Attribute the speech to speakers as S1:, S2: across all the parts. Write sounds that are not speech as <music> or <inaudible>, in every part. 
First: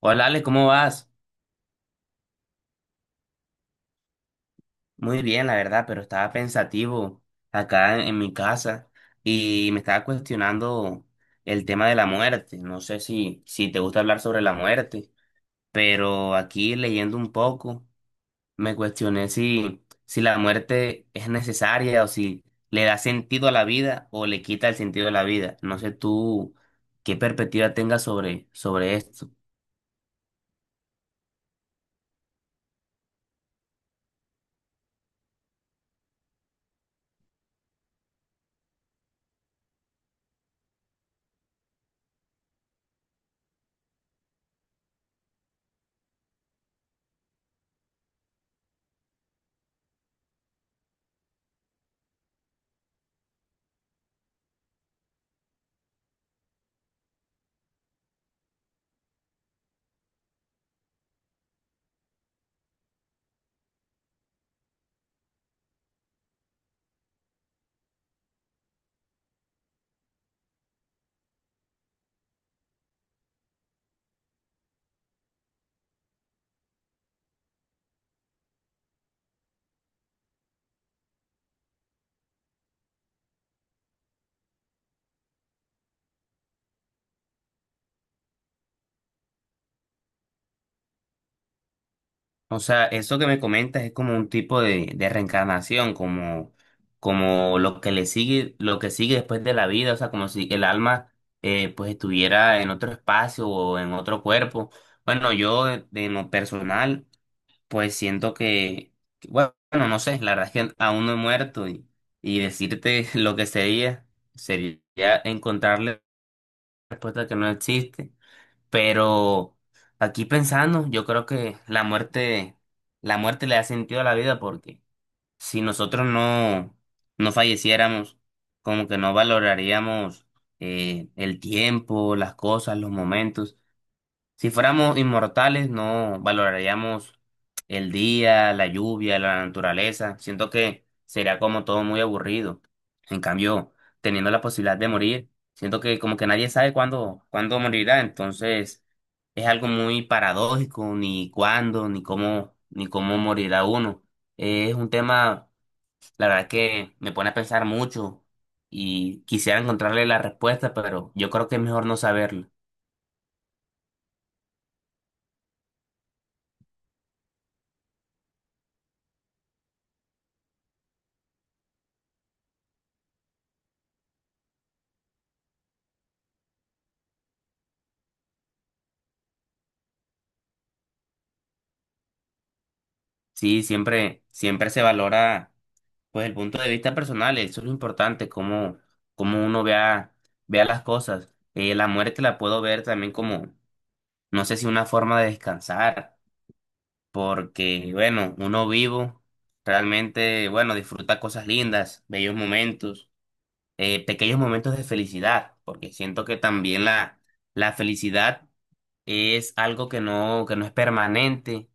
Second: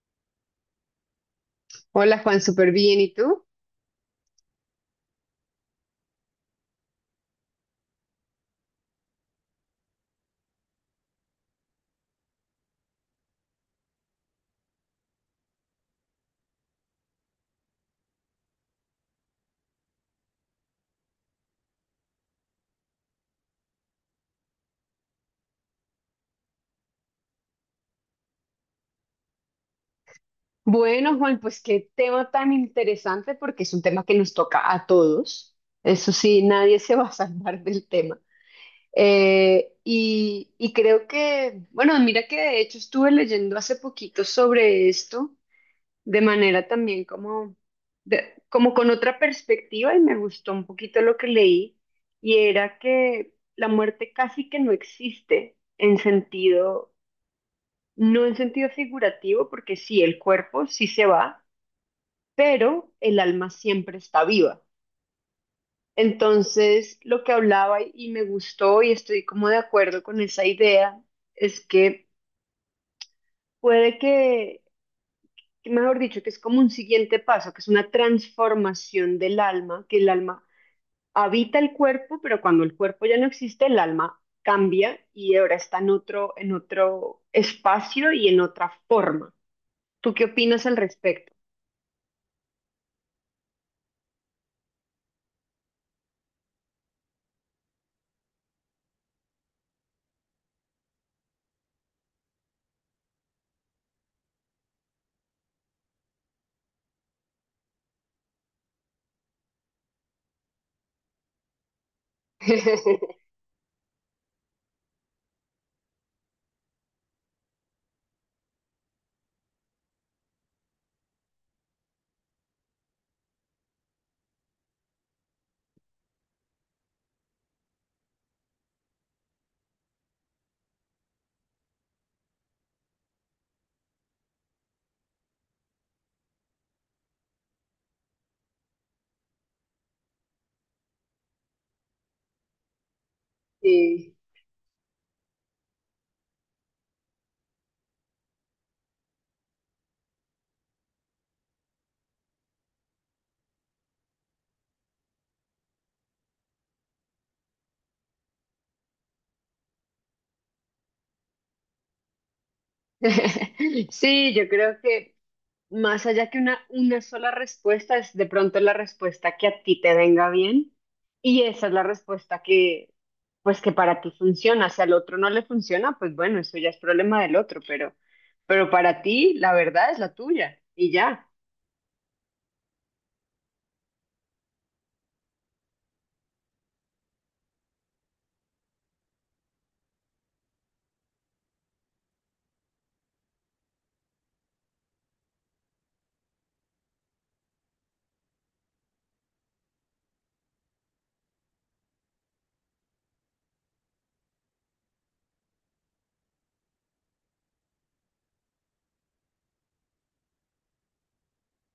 S1: Hola Ale, ¿cómo vas?
S2: Hola Juan, súper bien. ¿Y tú?
S1: Muy bien, la verdad, pero estaba pensativo acá en mi casa y me estaba cuestionando el tema de la muerte. No sé si te gusta hablar sobre la muerte, pero aquí leyendo un poco me cuestioné si la muerte es necesaria o si le da sentido a la vida o le quita el sentido a la vida. No sé tú qué perspectiva tengas sobre esto.
S2: Bueno, Juan, pues qué tema tan interesante porque es un tema que nos toca a todos. Eso sí, nadie se va a salvar <laughs> del tema. Y creo que, bueno, mira que de hecho estuve leyendo hace poquito sobre esto de manera también como, como con otra perspectiva y me gustó un poquito lo que leí, y era que la muerte casi que no existe en sentido. No en sentido figurativo, porque sí, el cuerpo sí se va, pero el alma siempre está viva. Entonces, lo que hablaba y me gustó y estoy como de acuerdo con esa idea es que puede que mejor dicho, que es como un siguiente paso, que es una transformación del alma, que el alma habita el cuerpo, pero cuando el cuerpo ya no existe, el alma cambia y ahora está en otro espacio y en otra forma. ¿Tú qué opinas al respecto?
S1: O sea, eso que me comentas es como un tipo de reencarnación, como, como lo que le sigue, lo que sigue después de la vida, o sea, como si el alma pues estuviera en otro espacio o en otro cuerpo. Bueno, yo de lo personal, pues siento que, bueno, no sé, la verdad es que aún no he muerto y decirte
S2: <laughs>
S1: <laughs> lo que sería, sería encontrarle respuesta que no existe. Pero aquí pensando, yo creo que la muerte le da sentido a la vida porque si nosotros no falleciéramos, como que no valoraríamos el tiempo, las cosas, los momentos. Si fuéramos inmortales, no valoraríamos el día, la lluvia, la naturaleza. Siento que sería como todo muy aburrido. En cambio,
S2: Sí.
S1: teniendo la posibilidad de morir, siento que como que nadie sabe cuándo morirá. Entonces, es algo muy paradójico, ni cuándo, ni cómo, ni cómo morirá uno. Es un tema, la verdad que me pone a pensar mucho y quisiera encontrarle la respuesta, pero yo creo que es mejor no saberlo.
S2: <laughs> Sí, yo creo que más allá que una sola respuesta, es de pronto la respuesta que a ti te venga bien, y esa es la respuesta que, pues que para ti funciona. Si al otro no le funciona, pues bueno, eso ya es problema del otro, pero para ti la verdad es la tuya y ya.
S1: Sí, siempre, siempre se valora pues el punto de vista personal, eso es lo importante, cómo, cómo uno vea, vea las cosas. La muerte la puedo ver también como, no sé si una forma de descansar, porque bueno, uno vivo realmente, bueno, disfruta cosas lindas, bellos momentos, pequeños momentos de felicidad, porque siento que también la felicidad es algo que que no es permanente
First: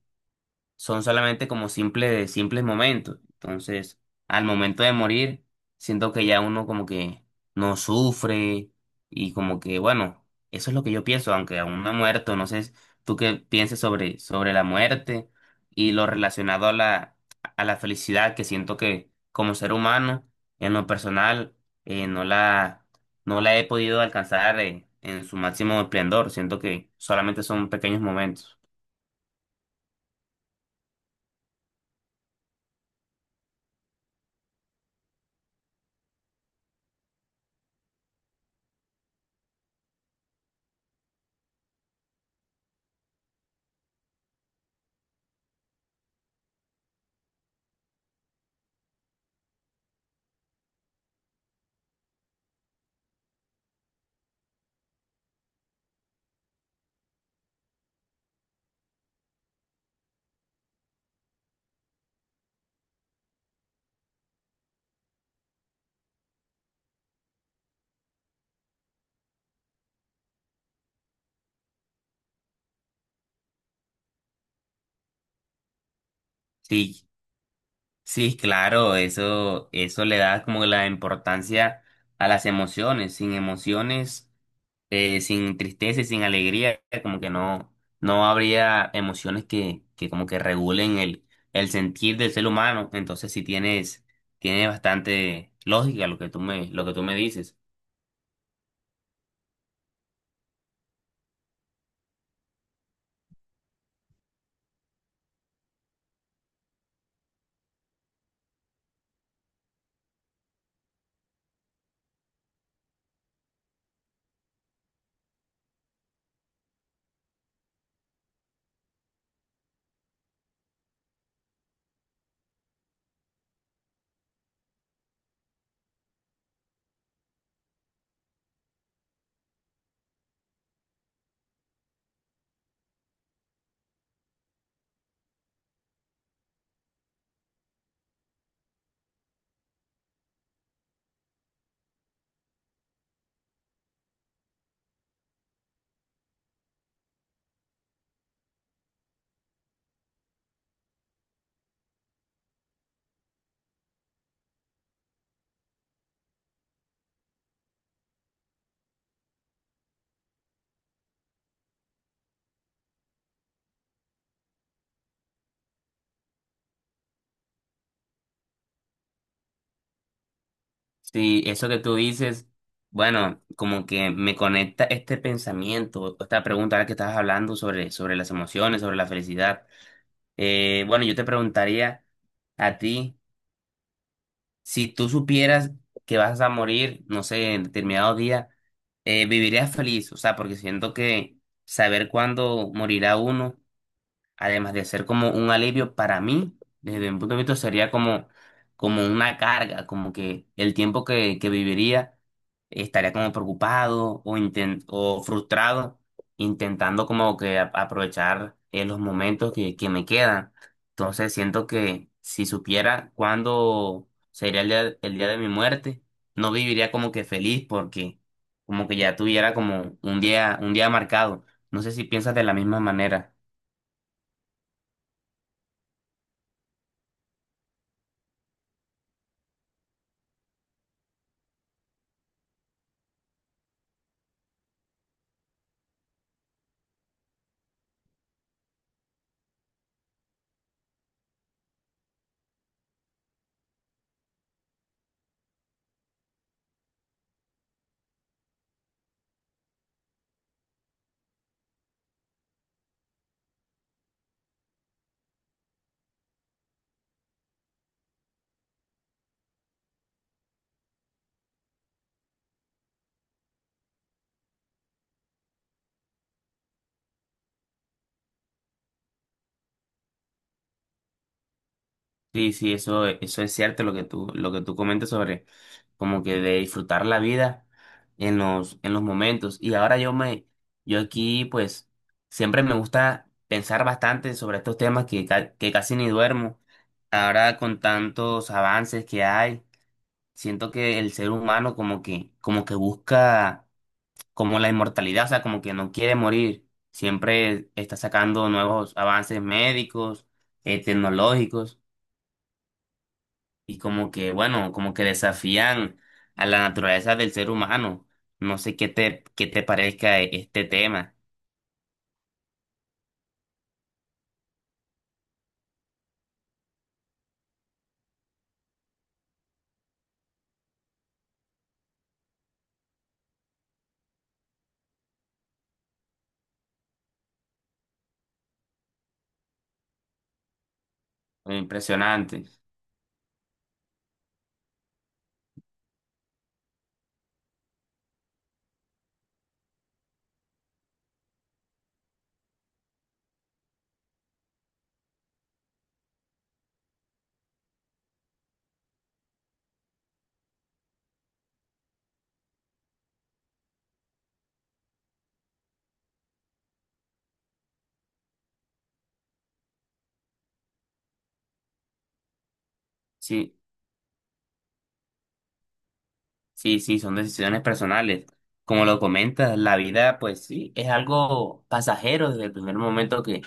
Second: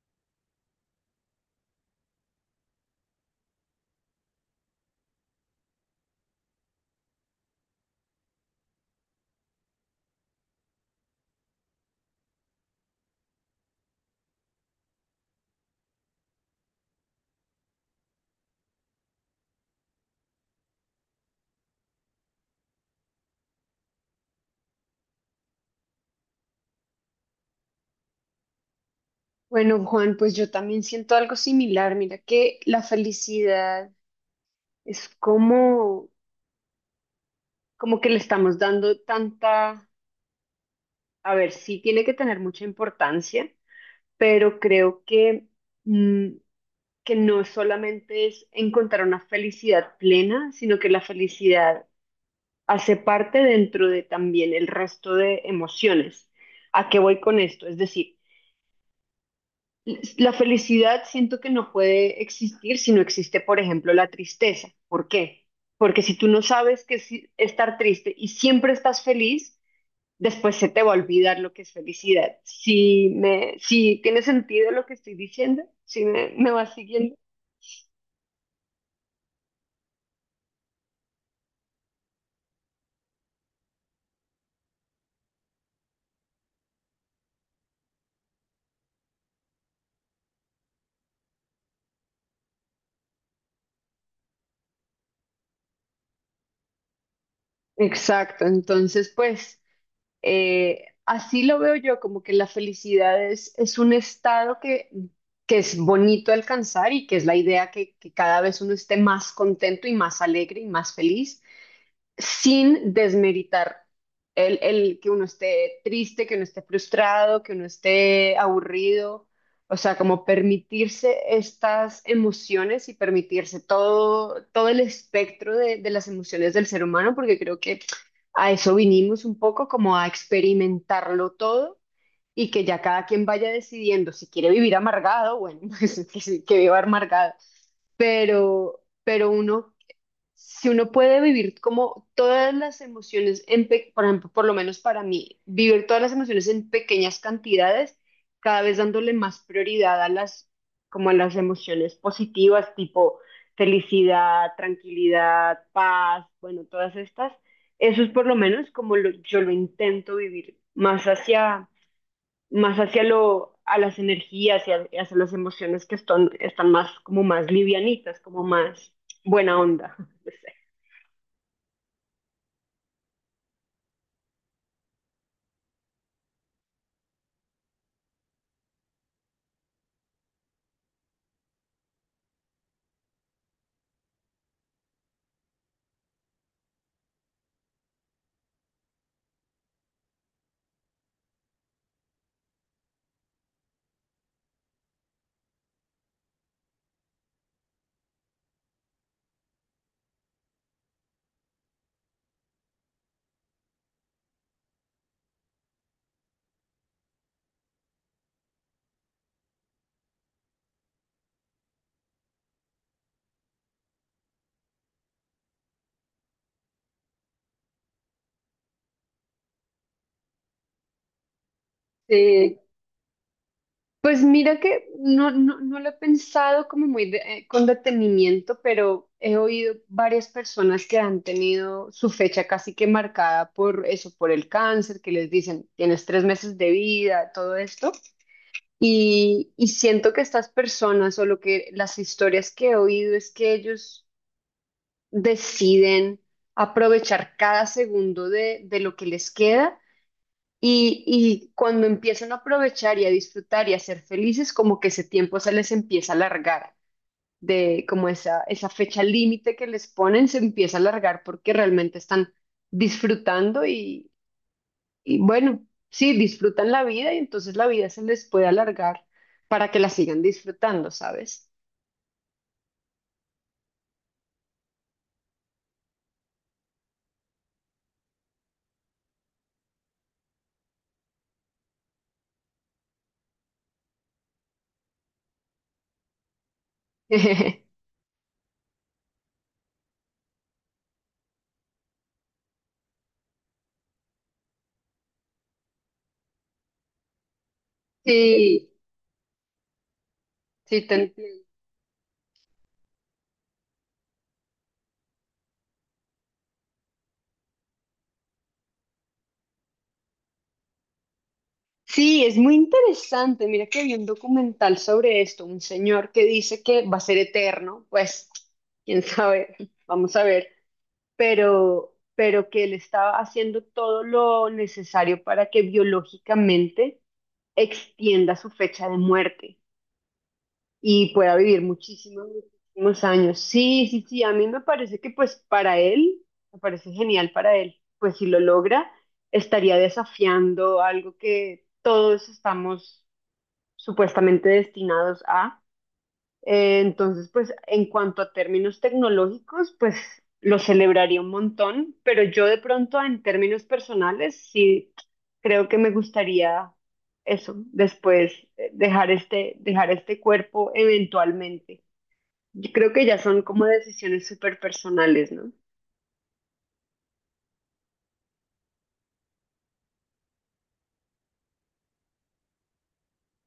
S1: son solamente como simples, simples momentos. Entonces, al momento de morir, siento que ya uno como que no sufre y como que, bueno, eso es lo que yo pienso, aunque aún no he muerto, no sé tú qué pienses sobre la muerte y lo relacionado a la felicidad que siento que como ser humano, en lo personal, no la he podido alcanzar, en su máximo esplendor. Siento que solamente son pequeños momentos.
S2: Bueno, Juan, pues yo también siento algo similar. Mira que la felicidad es como, como que le estamos dando tanta, a ver, sí tiene que tener mucha importancia, pero creo que, mm, que no solamente es encontrar una felicidad plena, sino que la felicidad hace parte dentro de también el resto de emociones. ¿A qué voy con esto? Es decir, la felicidad siento que no puede existir si no existe, por ejemplo, la tristeza. ¿Por qué? Porque si tú no sabes qué es estar triste y siempre estás feliz, después se te va a olvidar lo que es felicidad. Si tiene sentido lo que estoy diciendo, si me, me vas
S1: Si,
S2: siguiendo.
S1: sí, claro, eso le da como la importancia a las emociones. Sin emociones, sin tristeza y sin alegría, como que no habría emociones que como que regulen el sentir del ser humano. Entonces sí tiene bastante lógica lo que tú me dices.
S2: Exacto, entonces pues así lo veo yo, como que la felicidad es un estado que es bonito alcanzar y que es la idea que cada vez uno esté más contento y más alegre y más feliz, sin desmeritar el que uno esté triste, que uno esté frustrado, que uno esté aburrido, o sea, como permitirse estas emociones y permitirse todo, todo el espectro de las emociones del ser humano, porque creo que a eso vinimos un poco, como a experimentarlo todo. Y que ya cada quien vaya decidiendo si quiere vivir amargado, bueno, <laughs> pues que, sí, que viva amargado, pero uno, si uno puede vivir como todas las emociones, por ejemplo, por lo menos para mí, vivir todas las emociones en pequeñas cantidades, cada vez dándole más prioridad a las, como a las emociones positivas, tipo felicidad, tranquilidad, paz, bueno, todas estas, eso es por lo menos como yo lo intento vivir, más hacia lo, a las energías y hacia las emociones que están, están más, como más livianitas, como más buena onda. <laughs>
S1: Sí, eso que tú dices, bueno, como que me conecta este pensamiento, esta pregunta ahora que estabas hablando sobre las emociones, sobre la felicidad. Bueno, yo te preguntaría a ti, si tú supieras que vas a morir, no sé, en determinado día, ¿vivirías feliz? O sea, porque siento que saber cuándo morirá uno además de ser como un alivio para mí, desde mi punto de vista sería como, como una carga, como que el tiempo que viviría estaría como preocupado o frustrado, intentando como que aprovechar los momentos que me quedan. Entonces siento que si supiera cuándo sería el día de mi muerte, no viviría como que feliz porque como que ya tuviera como un día marcado. No sé si piensas de la
S2: Sí,
S1: misma manera.
S2: pues mira que no, no, no lo he pensado como muy con detenimiento, pero he oído varias personas que han tenido su fecha casi que marcada por eso, por el cáncer, que les dicen, tienes tres meses de vida, todo esto. Y siento que estas personas o lo que las historias que he oído es que ellos deciden aprovechar cada segundo de lo que les queda. Y cuando empiezan a aprovechar y a disfrutar y a ser felices, como que ese tiempo se les empieza a alargar, de como esa fecha límite que les ponen se empieza a alargar porque realmente están disfrutando y bueno, sí, disfrutan la vida y entonces la vida se les puede alargar para que la sigan disfrutando, ¿sabes?
S1: Sí, sí, eso es cierto lo que tú comentas sobre como que de disfrutar la vida en los momentos. Y ahora yo yo aquí pues siempre me gusta pensar bastante sobre estos temas que casi ni duermo. Ahora
S2: <laughs>
S1: con tantos avances que hay, siento que el ser humano como que busca como la inmortalidad, o sea, como que no quiere morir. Siempre está sacando
S2: Sí,
S1: nuevos avances médicos,
S2: sí, te…
S1: tecnológicos y como que, bueno, como que desafían a la naturaleza del ser humano. No sé qué te parezca este tema.
S2: Sí, es muy interesante. Mira que vi un documental sobre esto, un señor que dice que va a ser eterno, pues quién sabe, <laughs> vamos a ver, pero que él estaba haciendo todo lo necesario para que biológicamente extienda su fecha de muerte y pueda vivir muchísimos,
S1: Impresionante.
S2: muchísimos años. Sí, sí, sí, a mí me parece que pues para él, me parece genial para él, pues si lo logra, estaría desafiando algo que todos estamos supuestamente destinados a. Entonces, pues en cuanto a términos tecnológicos, pues lo celebraría un montón, pero yo de pronto en términos personales sí creo que me gustaría eso, después dejar este cuerpo eventualmente. Yo creo que ya son
S1: Sí,
S2: como decisiones súper personales, ¿no?
S1: sí, sí, son decisiones personales. Como lo comentas, la vida, pues sí, es algo pasajero desde el primer momento que,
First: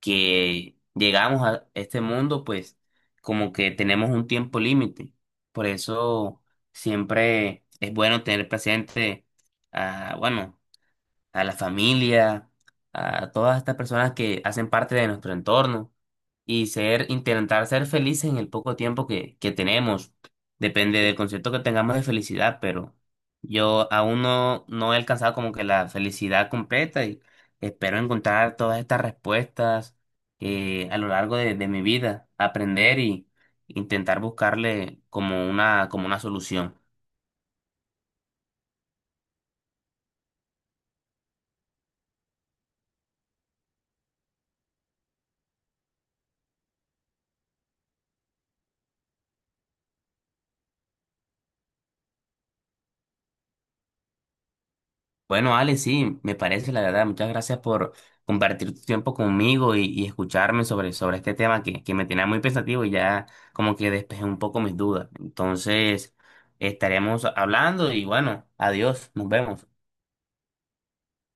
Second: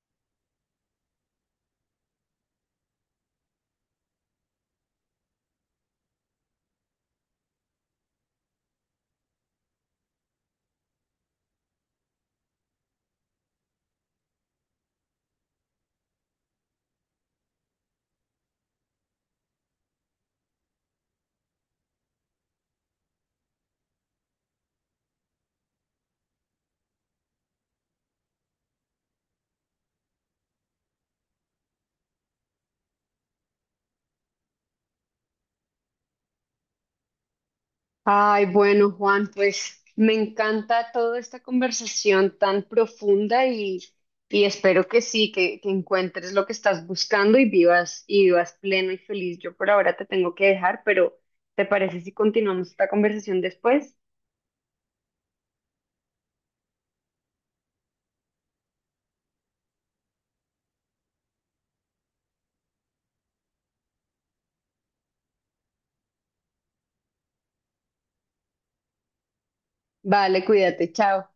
S1: que llegamos a este mundo, pues como que tenemos un tiempo límite. Por eso siempre es bueno tener presente, ah, bueno, a la familia, a todas estas personas que hacen parte de nuestro entorno y ser, intentar ser felices en el poco tiempo que tenemos. Depende del concepto que tengamos de felicidad, pero yo aún no he alcanzado como que la felicidad completa y espero encontrar todas estas respuestas a lo largo de mi vida, aprender y intentar buscarle como una solución.
S2: Ay, bueno, Juan, pues me encanta toda esta conversación tan profunda y espero que sí, que encuentres lo que estás buscando y vivas pleno y feliz. Yo por ahora te tengo que dejar, pero ¿te parece si continuamos esta conversación después?
S1: Bueno, Ale, sí, me parece, la verdad. Muchas gracias por compartir tu tiempo conmigo y escucharme sobre este tema que me tenía muy pensativo y ya como que despejé un poco mis dudas. Entonces, estaremos hablando y bueno, adiós, nos vemos.
S2: Vale, cuídate, chao.